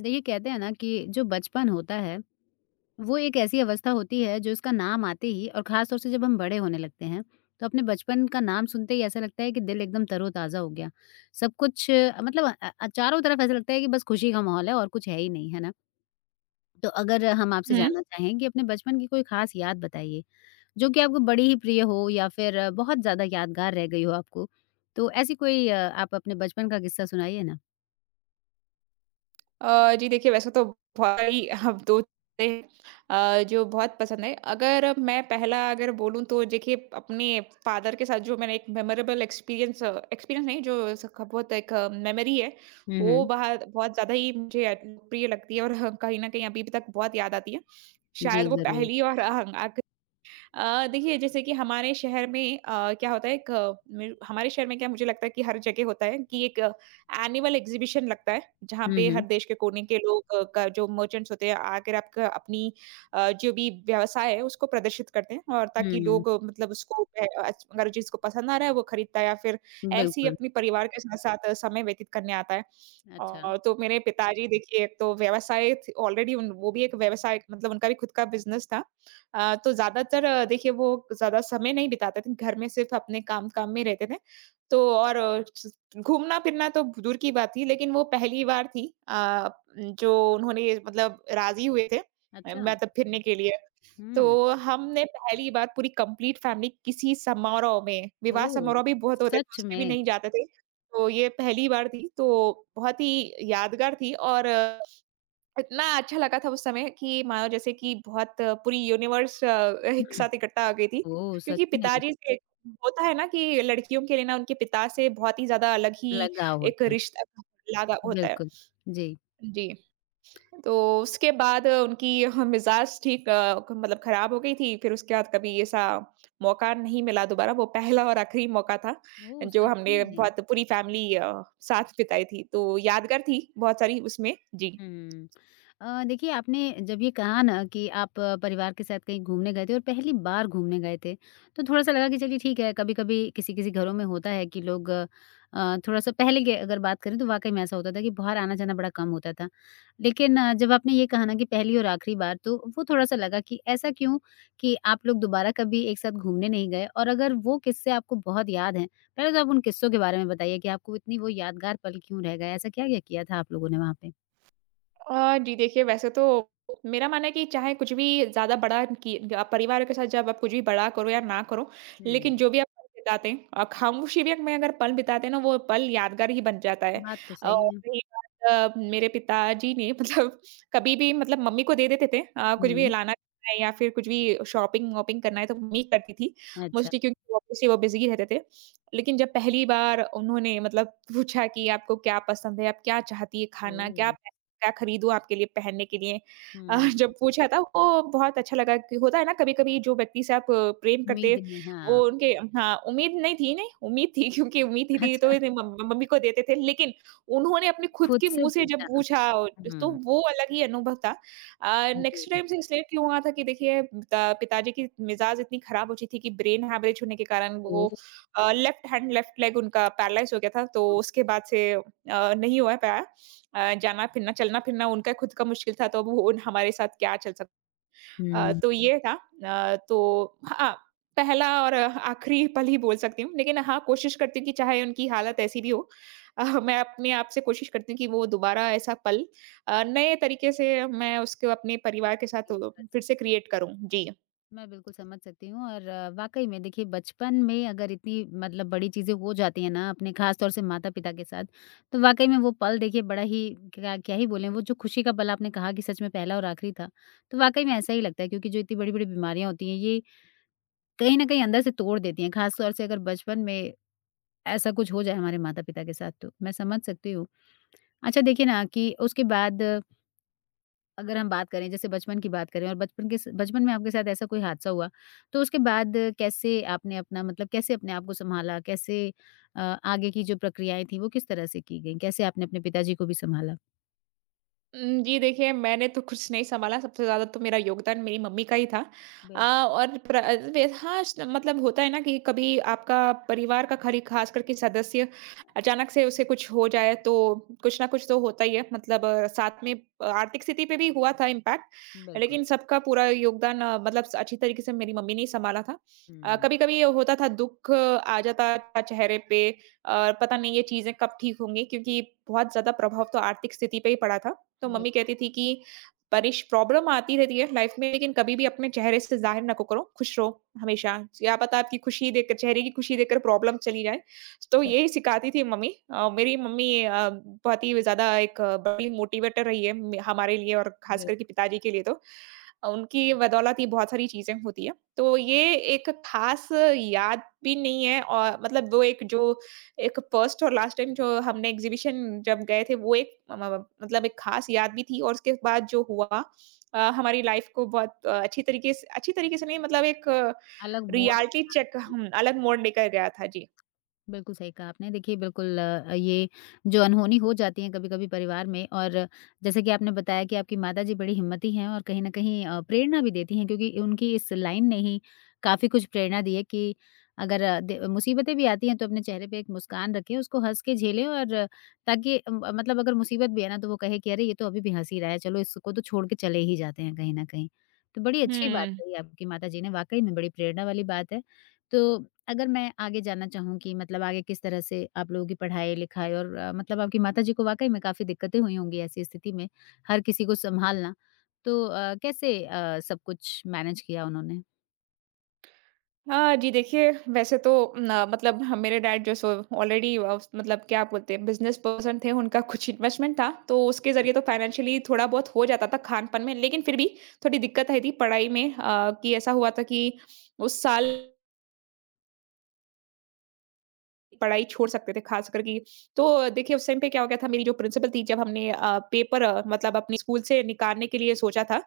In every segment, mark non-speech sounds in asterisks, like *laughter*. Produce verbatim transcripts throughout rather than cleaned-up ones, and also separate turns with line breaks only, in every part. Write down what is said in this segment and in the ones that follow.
देखिए कहते हैं ना कि जो बचपन होता है वो एक ऐसी अवस्था होती है जो उसका नाम आते ही और खास तौर से जब हम बड़े होने लगते हैं तो अपने बचपन का नाम सुनते ही ऐसा लगता है कि दिल एकदम तरोताज़ा हो गया। सब कुछ अ, मतलब अ, अ, चारों तरफ ऐसा लगता है कि बस खुशी का माहौल है और कुछ है ही नहीं है ना। तो अगर हम आपसे
हुँ।
जानना चाहें कि अपने बचपन की कोई खास याद बताइए जो कि आपको बड़ी ही प्रिय हो या फिर अ, बहुत ज्यादा यादगार रह गई हो आपको, तो ऐसी कोई अ, आप अपने बचपन का किस्सा सुनाइए ना।
अ, जी, देखिए, वैसे तो भाई हम दो चीज़ें अ, जो बहुत पसंद है। अगर मैं पहला अगर बोलूँ तो देखिए, अपने फादर के साथ जो मैंने एक मेमोरेबल एक्सपीरियंस, एक्सपीरियंस नहीं, जो सक बहुत एक मेमोरी है,
हम्म, हम्म।
वो बहुत बहुत ज़्यादा ही मुझे अ, प्रिय लगती है। और अ, कहीं न कहीं अभी भी तक बहुत याद आती है। शायद
जी
वो
जरूर।
पहली और अ, अ, देखिए, जैसे कि हमारे शहर में अ, क्या होता है, एक अ, मेरे हमारे शहर में क्या, मुझे लगता है कि हर जगह होता है कि एक एनुअल एग्जीबिशन लगता है, जहाँ पे हर
हम्म,
देश के कोने के लोग अ, का जो मर्चेंट्स होते हैं, आकर आपका अपनी अ, जो भी व्यवसाय है उसको प्रदर्शित करते हैं, और
हम्म,
ताकि
हम्म।
लोग अ, मतलब उसको अ, अच अगर जिसको पसंद आ रहा है वो खरीदता है, या फिर ऐसे ही
बिल्कुल।
अपने परिवार के साथ-साथ समय व्यतीत करने आता है।
अच्छा।
और तो मेरे पिताजी, देखिए, एक तो व्यवसाय थ ऑलरेडी उन वो भी एक व्यवसाय, मतलब उनका भी खुद का बिज़नेस था। अ, तो ज़्यादातर अ, देखिए, वो ज़्यादा समय नहीं बिताते थे, घर में सिर्फ़ अपने काम-काम में रहते थे। तो और अ, स घूमना-फिरना तो दूर की बात थी, लेकिन वो पहली बार थी अ, जो उन्होंने मतलब राज़ी हुए थे अ,
अच्छा।
मतलब फिरने के लिए। तो
हुँ।
हमने पहली बार पूरी कंप्लीट फैमिली किसी समारोह में, विवाह
ओह!
समारोह भी बहुत होते थे,
सच
उसमें भी
में?
नहीं जाते थे। तो ये पहली बार थी, तो बहुत ही यादगार थी, और इतना अच्छा लगा था उस समय कि मानो जैसे कि बहुत पूरी यूनिवर्स अ, एक साथ
*clears throat*
इकट्ठा आ गई थी।
ओह!
क्योंकि
सच में।
पिताजी से होता है ना, कि लड़कियों के लिए ना उनके पिता से बहुत ही ज़्यादा अलग ही
लगाव
एक
होता है।
रिश्ता लगा होता है।
बिल्कुल। जी।
जी, तो उसके बाद उनकी मिज़ाज ठीक, अ, क मतलब खराब हो गई थी, फिर उसके बाद कभी ऐसा मौका नहीं मिला दोबारा, वो पहला और आखिरी मौका था,
ओह!
जो
सच
हमने
में?
बहुत पूरी फैमिली अ, साथ बिताई थी। तो यादगार थी बहुत सारी उसमें। जी।
हुँ। अ, देखिए आपने जब ये कहा ना कि आप अ, परिवार के साथ कहीं घूमने गए थे और पहली बार घूमने गए थे, तो थोड़ा-सा लगा कि चलिए ठीक है, कभी-कभी किसी-किसी घरों में होता है कि लोग अ, थोड़ा-सा पहले के अगर बात करें तो वाक़ई में ऐसा होता था कि बाहर आना-जाना बड़ा कम होता था। लेकिन अ, जब आपने ये कहा ना कि पहली और आखिरी बार तो वो थोड़ा-सा लगा कि ऐसा क्यों कि आप लोग दोबारा कभी एक साथ घूमने नहीं गए? और अगर वो किस्से आपको बहुत याद हैं, पहले तो आप उन किस्सों के बारे में बताइए कि आपको इतनी वो यादगार पल क्यों रह गए? ऐसा क्या-क्या किया था आप लोगों ने वहाँ पे?
अ, जी, देखिए, वैसे तो मेरा मानना है कि चाहे कुछ भी ज़्यादा बड़ा, कि अ, परिवार के साथ जब आप कुछ भी बड़ा करो या ना करो,
हुँ।
लेकिन जो भी आप पल बिताते हैं, अ, खामोशी भी में अगर पल बिताते हैं ना, वो पल यादगार ही बन जाता है।
बात तो सही
और
है।
रही बात अ, मेरे पिताजी ने *laughs* मतलब कभी भी मतलब मम्मी को दे देते थे, अ, कुछ भी
हुँ।
लाना है या फिर कुछ भी शॉपिंग-वॉपिंग करना है तो मम्मी ही करती थी,
अच्छा।
मोस्टली, क्योंकि ऑब्वियसली वो बिज़ी रहते थे। लेकिन जब पहली बार उन्होंने मतलब पूछा कि आपको क्या पसंद है, आप क्या चाहती है खाना,
ओह!
क्या क्या खरीदूँ आपके लिए पहनने के लिए? अ,
हुँ।
जब पूछा था, वो बहुत अच्छा लगा कि होता है ना कभी-कभी जो व्यक्ति से आप प्रेम करते,
उम्मीद में हाँ।
वो उनके, हाँ, उम्मीद नहीं थी, नहीं, उम्मीद थी, क्योंकि उम्मीद ही थी तो
अच्छा।
इतने मम मम्मी को देते थे, लेकिन उन्होंने अपने खुद
खुद
के
से
मुँह से जब
पूछा।
पूछा तो
हुँ।
वो अलग ही अनुभव था। अ,
जी।
नेक्स्ट टाइम से इसलिए क्यों हुआ था कि देखिए, पिता पिताजी की मिज़ाज इतनी खराब हो चुकी थी कि ब्रेन हैमरेज होने के कारण वो
ओह!
अ, लेफ्ट हैंड, लेफ्ट लेग उनका पैरालाइज़ हो गया था, तो उसके बाद से अ, नहीं हो पाया। अ, जाना फिरना, चलना फिरना उनका खुद का मुश्किल था, तो अब वो उन हमारे साथ क्या चल सक अ,
हुँ।
तो ये था। अ, तो हाँ, पहला और आखिरी पल ही बोल सकती हूँ, लेकिन हाँ, कोशिश करती हूँ कि चाहे उनकी हालत ऐसी भी हो, अ, मैं अपने आप से कोशिश करती हूँ कि वो दोबारा ऐसा पल अ, नए तरीके से मैं उसको अपने परिवार के साथ अ, फिर से क्रिएट करूँ। जी।
मैं बिल्कुल समझ सकती हूँ। और वाक़ई में देखिए बचपन में अगर इतनी मतलब बड़ी चीज़ें हो जाती हैं ना अपने ख़ास तौर से माता-पिता के साथ, तो वाक़ई में वो पल देखिए बड़ा ही क्या क्या ही बोलें। वो जो खुशी का पल आपने कहा कि सच में पहला और आखिरी था, तो वाक़ई में ऐसा ही लगता है क्योंकि जो इतनी बड़ी-बड़ी बीमारियाँ होती हैं ये कहीं न कहीं अंदर से तोड़ देती हैं, ख़ास तौर से अगर बचपन में ऐसा कुछ हो जाए हमारे माता-पिता के साथ तो, मैं समझ सकती हूँ। अच्छा देखिए ना कि उसके बाद अगर हम बात करें जैसे बचपन की बात करें और बचपन के स बचपन में आपके साथ ऐसा कोई हादसा हुआ, तो उसके बाद कैसे आपने अपना मतलब कैसे अपने आप को सँभाला? कैसे अ, आगे की जो प्रक्रियाएँ थी वो किस तरह से की गईं? कैसे आपने अपने पिताजी को भी सँभाला?
उम, जी, देखिए, मैंने तो कुछ नहीं सँभाला, सबसे ज़्यादा तो मेरा योगदान मेरी मम्मी का ही था। अ,
बिल
और प्र अ, वे हाँ, स मतलब होता है ना कि कभी आपका परिवार का खरी ख़ास करके सदस्य अचानक से उसे कुछ हो जाए, तो कुछ ना कुछ तो होता ही है। मतलब अ, साथ में अ, आर्थिक स्थिति पे भी हुआ था इम्पैक्ट,
बिल्कुल।
लेकिन सबका पूरा योगदान अ, मतलब स अच्छी तरीके से मेरी मम्मी ने ही सँभाला था। अ,
हुँ।
कभी-कभी ये होता था, दुःख आ जाता था चेहरे पे, और पता नहीं ये चीज़ें कब ठीक होंगी, क्योंकि बहुत ज़्यादा प्रभाव तो आर्थिक स्थिति पे ही पड़ा था। तो
बिल
मम्मी कहती थी कि परिश प्रॉब्लम आती रहती है लाइफ में, लेकिन कभी भी अपने चेहरे से ज़ाहिर ना को करो, खुश रहो हमेशा। क्या पता आपकी खुशी देखकर, चेहरे की खुशी देखकर प्रॉब्लम चली जाए। तो
स
यही सिखाती थी मम्मी। अ, मेरी मम्मी अ, बहुत ही ज़्यादा एक अ, बड़ी मोटिवेटर रही है म हमारे लिए, और ख़ास
बिल
करके पिताजी के लिए तो। अ, उनकी बदौलत ही बहुत सारी चीज़ें होती हैं। तो ये एक ख़ास याद भी नहीं है, और मतलब वो एक जो एक फर्स्ट और लास्ट टाइम जो हमने एग्ज़िबिशन जब गए थे, वो एक म म मतलब एक ख़ास याद भी थी, और उसके बाद जो हुआ अ, हमारी लाइफ़ को बहुत अ, अच्छी तरीके से, अच्छी तरीके से नहीं मतलब एक
अलग मोड़।
रियलिटी चेक, हम अलग मोड़ लेकर गया था। जी।
बिल्कुल सही कहा आपने। देखिए बिल्कुल अ, ये जो अनहोनी हो जाती है कभी-कभी परिवार में, और जैसे कि आपने बताया कि आपकी माताजी बड़ी हिम्मती हैं और कहीं न कहीं अ, प्रेरणा भी देती हैं क्योंकि उनकी इस लाइन ने ही काफ़ी कुछ प्रेरणा दी है कि अगर अ, दे मुसीबतें भी आती हैं तो अपने चेहरे पे एक मुस्कान रखें, उसको हँस के झेलें, और अ, ताकि अम, अ, मतलब अगर मुसीबत भी है ना तो वो कहे कि अरे! ये तो अभी भी हँस ही रहा है, चलो इसको तो छोड़ के चले ही जाते हैं कहीं न कहीं। तो बड़ी अच्छी बात
हुँ।
कही आपकी माताजी ने, वाक़ई में बड़ी प्रेरणा वाली बात है। तो अगर मैं आगे जानना चाहूँ कि मतलब आगे किस तरह से आप लोगों की पढ़ाई-लिखाई और अ, मतलब आपकी माताजी को वाक़ई में काफ़ी दिक्कतें हुई होंगी ऐसी स्थिति में, हर किसी को सँभालना। तो अ, कैसे अ, सब कुछ मैनेज किया उन्होंने?
हाँ जी, देखिए, वैसे तो न मतलब ह मेरे डैड जो सो ऑलरेडी अ, मतलब क्या बोलते हैं बिज़नेस पर्सन थे, उनका कुछ इन्वेस्टमेंट था, तो उसके
जी।
ज़रिए तो फ़ाइनेंशियली थोड़ा बहुत हो जाता था खान-पान में, लेकिन फिर भी थोड़ी दिक्कत आई थी पढ़ाई में। अ, कि ऐसा हुआ था कि उस साल पढ़ाई छोड़ सकते थे, खास कर कि तो देखिए उस टाइम पे क्या हो गया था, मेरी जो प्रिंसिपल थी, जब हमने अ, पेपर अ, मतलब अपने स्कूल से निकालने के लिए सोचा था,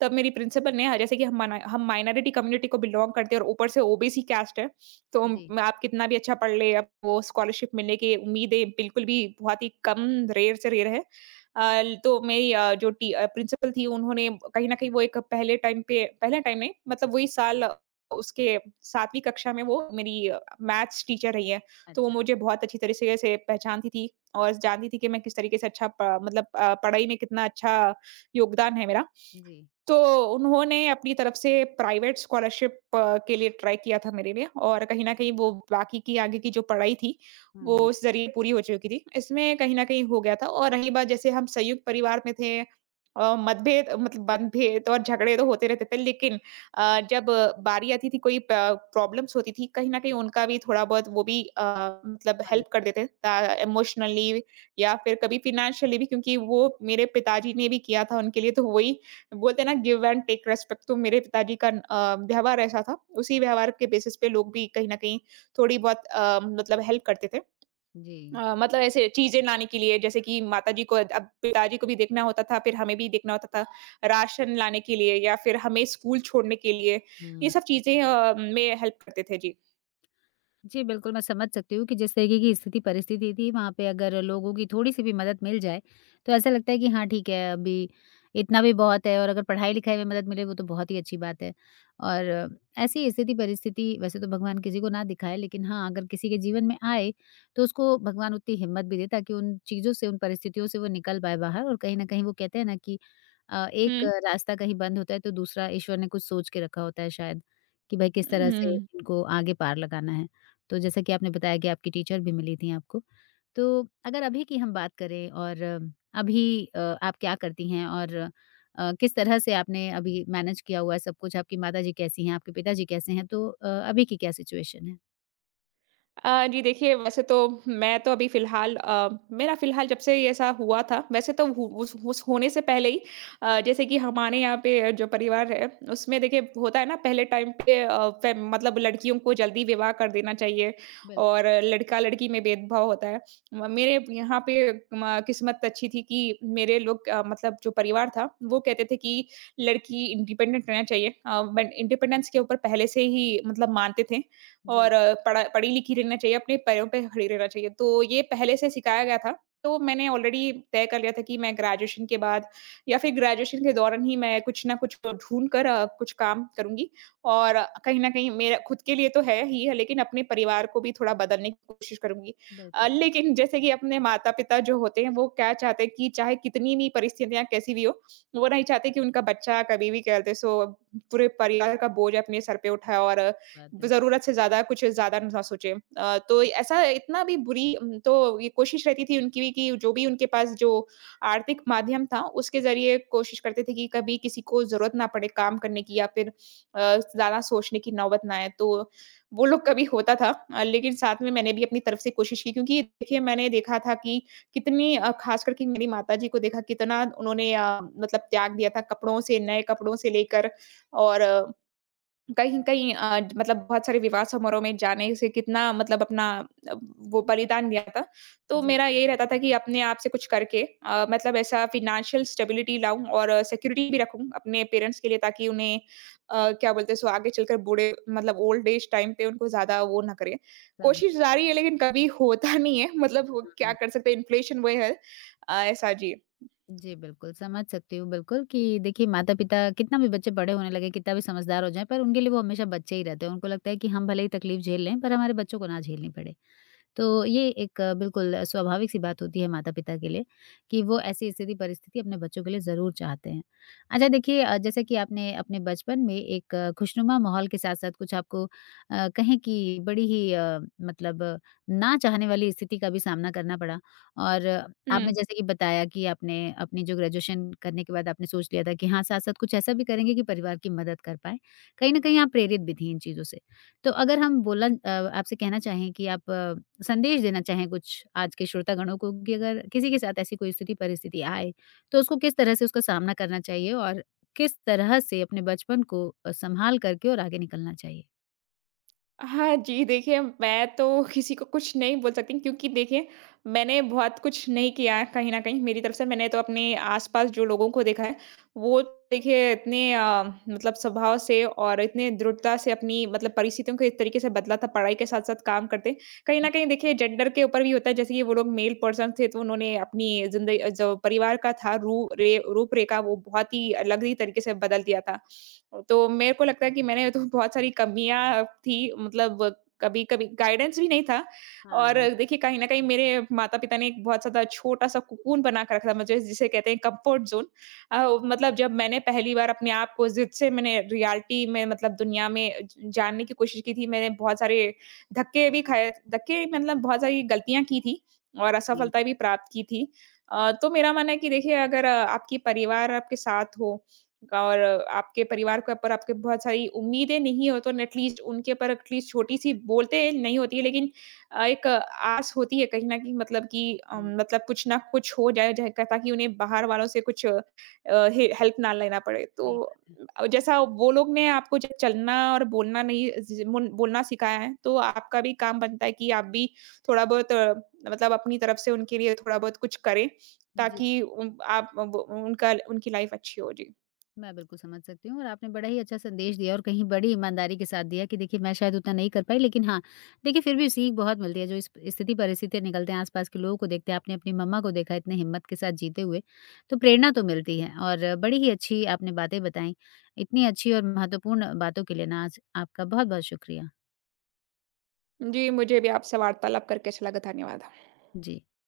तब मेरी प्रिंसिपल ने, जैसे कि हम माना- हम माइनॉरिटी कम्युनिटी को बिलोंग करते हैं और ऊपर से ओबीसी कास्ट है, तो
जी।
म- आप कितना भी अच्छा पढ़ ले आपको स्कॉलरशिप मिलने की उम्मीदें बिल्कुल भी बहुत ही कम, रेयर से रेयर है। अ, तो मेरी अ, जो प्रिंसिपल थी उन्होंने, कहीं ना कहीं वो एक पहले टाइम पे पहले टाइम में मतलब वही साल अ, उसके सातवीं कक्षा में वो मेरी मैथ्स टीचर रही है, तो वो
अच्छा।
मुझे बहुत अच्छी तरीके से पहचानती थी, और जानती थी कि मैं किस तरीके से अच्छा प मतलब अ, पढ़ाई में कितना अच्छा योगदान है मेरा।
जी।
तो उन्होंने अपनी तरफ से प्राइवेट स्कॉलरशिप अ, के लिए ट्राई किया था मेरे लिए, और कहीं न कहीं वो बाकी की आगे की जो पढ़ाई थी,
हुँ,
वो
हुँ।
उस ज़रिए पूरी हो चुकी थी। इसमें कहीं न कहीं हो गया था। और रही बात, जैसे हम संयुक्त परिवार में थे, अ, मतभेद मतलब मतभेद और झगड़े तो होते रहते थे, लेकिन अ, जब बारी आती थी कोई प प्रॉब्लम्स होती थी, कहीं न कहीं उनका भी थोड़ा बहुत, वो भी अ, मतलब
मदद
हेल्प कर
की।
देते ता इमोशनली, या फिर कभी फ़ाइनेंशियली भी, क्योंकि वो मेरे पिताजी ने भी किया था उनके लिए, तो वही बोलते हैं ना, गिव एंड टेक रेस्पेक्ट, तो मेरे पिताजी का अ, व्यवहार ऐसा था। उसी व्यवहार के बेसिस पे लोग भी कहीं न कहीं थोड़ी बहुत अ, मतलब हेल्प करते थे।
जी।
अ, मतलब ऐसे चीज़ें लाने के लिए, जैसे कि माताजी को अब पिताजी को भी देखना होता था, फिर हमें भी देखना होता था, राशन लाने के लिए या फिर हमें स्कूल छोड़ने के लिए, ये
हुँ।
सब चीज़ें अ, में हेल्प करते थे। जी।
जी, बिल्कुल, मैं समझ सकती हूँ कि जिस तरीके की स्थिति परिस्थिति थी, वहाँ पे अगर लोगों की थोड़ी-सी भी मदद मिल जाए, तो ऐसा लगता है कि हाँ, ठीक है, अभी इतना भी बहुत है, और अगर पढ़ाई-लिखाई में मदद मिले, वो तो बहुत ही अच्छी बात है। और ऐसी स्थिति परिस्थिति वैसे तो भगवान किसी को ना दिखाए, लेकिन हाँ, अगर किसी के जीवन में आए, तो उसको भगवान उतनी हिम्मत भी दे, ताकि उन चीज़ों से, उन परिस्थितियों से वो निकल पाए बाहर, और कहीं न कहीं वो कहते हैं ना कि अ, एक
हुँ।
रास्ता कहीं बंद होता है, तो दूसरा ईश्वर ने कुछ सोच के रखा होता है शायद, कि भाई किस तरह से
हुँ।
इनको आगे पार लगाना है। तो जैसा कि आपने बताया कि आपकी टीचर भी मिली थी आपको। तो अगर अभी की हम बात करें और अ, अभी अ, आप क्या करती हैं और अ, किस तरह से आपने अभी मैनेज किया हुआ है सब कुछ? आपकी माता जी कैसी हैं? आपके पिताजी कैसे हैं? तो अ, अभी की क्या सिचुएशन है?
अ, जी, देखिए, वैसे तो मैं तो अभी फ़िलहाल अ, मेरा फ़िलहाल जब से ये ऐसा हुआ था, वैसे तो हु उस उस होने से पहले ही अ, जैसे कि हमारे यहाँ पे जो परिवार है, उसमें देखिए होता है ना, पहले टाइम पे अ, फे मतलब लड़कियों को जल्दी विवाह कर देना चाहिए,
बिल्कुल।
और लड़का-लड़की में भेदभाव होता है। म मेरे यहाँ पे म किस्मत अच्छी थी कि मेरे लोग अ, मतलब जो परिवार था, वो कहते थे कि लड़की इंडिपेंडेंट रहना चाहिए। अ, बट इंडिपेंडेंस के ऊपर पहले से ही मतलब मानते थे,
जी।
और अ, पढ़ा पढ़ी-लिखी रहना चाहिए, अपने पैरों पे खड़ी रहना चाहिए। तो ये पहले से सिखाया गया था, तो मैंने ऑलरेडी तय कर लिया था कि मैं ग्रेजुएशन के बाद, या फिर ग्रेजुएशन के दौरान ही मैं कुछ ना कुछ ढूँढ कर अ, कुछ काम करूँगी, और कहीं न कहीं मेरा खुद के लिए तो है ही है, लेकिन अपने परिवार को भी थोड़ा बदलने की कोशिश करूँगी। अ,
बिल्कुल।
लेकिन जैसे कि अपने माता-पिता जो होते हैं, वो क्या चाहते हैं कि चाहे कितनी भी परिस्थितियाँ कैसी भी हो, वो नहीं चाहते कि उनका बच्चा कभी भी, क्या बोलते हैं सो, पूरे परिवार का बोझ अपने सर पे उठाए और
सही बात है।
ज़रूरत से ज़्यादा कुछ ज़्यादा ना सोचे। अ, तो ऐसा इतना भी बुरी उम, तो ये कोशिश रहती थी उनकी भी कि जो भी उनके पास जो आर्थिक माध्यम था, उसके ज़रिए कोशिश करते थे कि कभी किसी को ज़रूरत ना पड़े काम करने की, या फिर अ, ज़्यादा सोचने की नौबत ना आए। तो वो लोग कभी होता था अ, लेकिन साथ में मैंने भी अपनी तरफ से कोशिश की, क्योंकि देखिए मैंने देखा था कि कितनी अ, ख़ास करके मेरी माताजी को देखा, कितना उन्होंने अ, मतलब त्याग दिया था कपड़ों से, नए कपड़ों से लेकर, और अ, कहीं कहीं अ, मतलब बहुत सारे विवाह समारोह में जाने से कितना मतलब अपना अ, वो बलिदान दिया था। तो
जी।
मेरा यही रहता था कि अपने आप से कुछ करके अ, मतलब ऐसा फ़ाइनेंशियल स्टेबिलिटी लाऊँ, और सिक्योरिटी भी रखूँ अपने पेरेंट्स के लिए, ताकि उन्हें अ, क्या बोलते हैं सो आगे चलकर बूढ़े, मतलब ओल्ड एज टाइम पे उनको ज़्यादा वो ना करे।
समझ।
कोशिश जारी है लेकिन कभी होता नहीं है, मतलब वो क्या
हुँ।
कर सकते हैं, इन्फ्लेशन वो है। अ, ऐसा जी।
जी, बिल्कुल समझ सकती हूँ बिल्कुल कि देखिए माता-पिता कितना भी बच्चे बड़े होने लगें, कितना भी समझदार हो जाएँ, पर उनके लिए वो हमेशा बच्चे ही रहते हैं। उनको लगता है कि हम भले ही तकलीफ झेल लें, पर हमारे बच्चों को ना झेलनी पड़े। तो ये एक अ, बिल्कुल स्वाभाविक सी बात होती है माता-पिता के लिए कि वो ऐसी स्थिति परिस्थिति अपने बच्चों के लिए ज़रूर चाहते हैं। अच्छा देखिए अ, जैसे कि आपने अपने बचपन में एक अ, खुशनुमा माहौल के साथ-साथ कुछ आपको अ, कहें कि बड़ी ही अ, मतलब अ, ना चाहने वाली स्थिति का भी सामना करना पड़ा, और अ,
हुँ।
आपने जैसे कि बताया कि आपने अपनी जो ग्रेजुएशन करने के बाद आपने सोच लिया था कि हाँ, साथ-साथ कुछ ऐसा भी करेंगे कि परिवार की मदद कर पाएँ। कहीं न कहीं आप प्रेरित भी थीं इन चीज़ों से। तो अगर हम बोलन अ, आपसे कहना चाहें कि आप अ, संदेश देना चाहें कुछ आज के श्रोतागणों को कि अगर किसी के साथ ऐसी कोई स्थिति परिस्थिति आए, तो उसको किस तरह से उसका सामना करना चाहिए और किस तरह से अपने बचपन को अ, संभाल करके और आगे निकलना चाहिए?
हाँ जी, देखिए, मैं तो किसी को कुछ नहीं बोल सकती, क्योंकि देखिए मैंने बहुत कुछ नहीं किया है, कहीं न कहीं मेरी तरफ से। मैंने तो अपने आस-पास जो लोगों को देखा है, वो देखिए इतने अ, मतलब स्वभाव से, और इतने दृढ़ता से अपनी मतलब परिस्थितियों को इस तरीके से बदला था, पढ़ाई के साथ-साथ काम करते। कहीं न कहीं देखिए जेंडर के ऊपर भी होता है, जैसे कि वो लोग मेल पर्सन थे, तो उन्होंने अपनी ज़िंदगी जो परिवार का था, रू रे रूप रेखा, वो बहुत ही अलग ही तरीके से बदल दिया था। तो मेरे को लगता है कि मैंने तो बहुत सारी कमियाँ थी, मतलब कभी-कभी गाइडेंस भी नहीं था, और
हाँ,
देखिए कहीं न कहीं मेरे माता-पिता ने एक बहुत ज़्यादा छोटा-सा कोकून बना के रखा था मुझे, जिसे कहते हैं कम्फर्ट ज़ोन। अ, मतलब जब मैंने पहली बार अपने आप को ज़िद से मैंने रियलिटी में, मतलब दुनिया में ज जानने की कोशिश की थी, मैंने बहुत सारे धक्के भी खाए, धक्के मतलब बहुत सारी गलतियाँ की थी, और
जी।
असफलता भी प्राप्त की थी। अ, तो मेरा मानना है कि देखिए, अगर अ, आपकी परिवार आपके साथ हो, और आपके परिवार के ऊपर आपके बहुत सारी उम्मीदें नहीं हो, तो एटलीस्ट उनके ऊपर, एटलीस्ट छोटी-सी बोलते नहीं होती है, लेकिन अ, एक आस होती है कहीं न कहीं, मतलब कि अ,
हुँ।
मतलब कुछ ना कुछ हो जाए जाए क ताकि उन्हें बाहर वालों से कुछ अ, हे हेल्प ना लेना पड़े।
सही
तो
बात है।
अ, जैसा वो लोग ने आपको जब चलना और बोलना नहीं, ज मुन बोलना सिखाया है, तो आपका भी काम बनता है कि आप भी थोड़ा-बहुत, मतलब अपनी तरफ से उनके लिए थोड़ा-बहुत कुछ करें,
जी।
ताकि उन आप ब उनका उनकी लाइफ़ अच्छी हो। जी।
मैं बिल्कुल समझ सकती हूँ, और आपने बड़ा ही अच्छा संदेश दिया और कहीं बड़ी ईमानदारी के साथ दिया कि देखिए मैं शायद उतना नहीं कर पाई, लेकिन हाँ, देखिए फिर भी सीख बहुत मिलती है। जो इस स्थिति परिस्थितियाँ निकलते हैं आसपास के लोगों को देखते हैं, आपने अपनी मम्मा को देखा इतने हिम्मत के साथ जीते हुए, तो प्रेरणा तो मिलती है और बड़ी ही अच्छी आपने बातें बताई। इतनी अच्छी और महत्वपूर्ण बातों के लिए ना आज आपका बहुत बहुत शुक्रिया।
जी, मुझे भी आपसे वार्तालाप करके अच्छा लगा। धन्यवाद।
जी।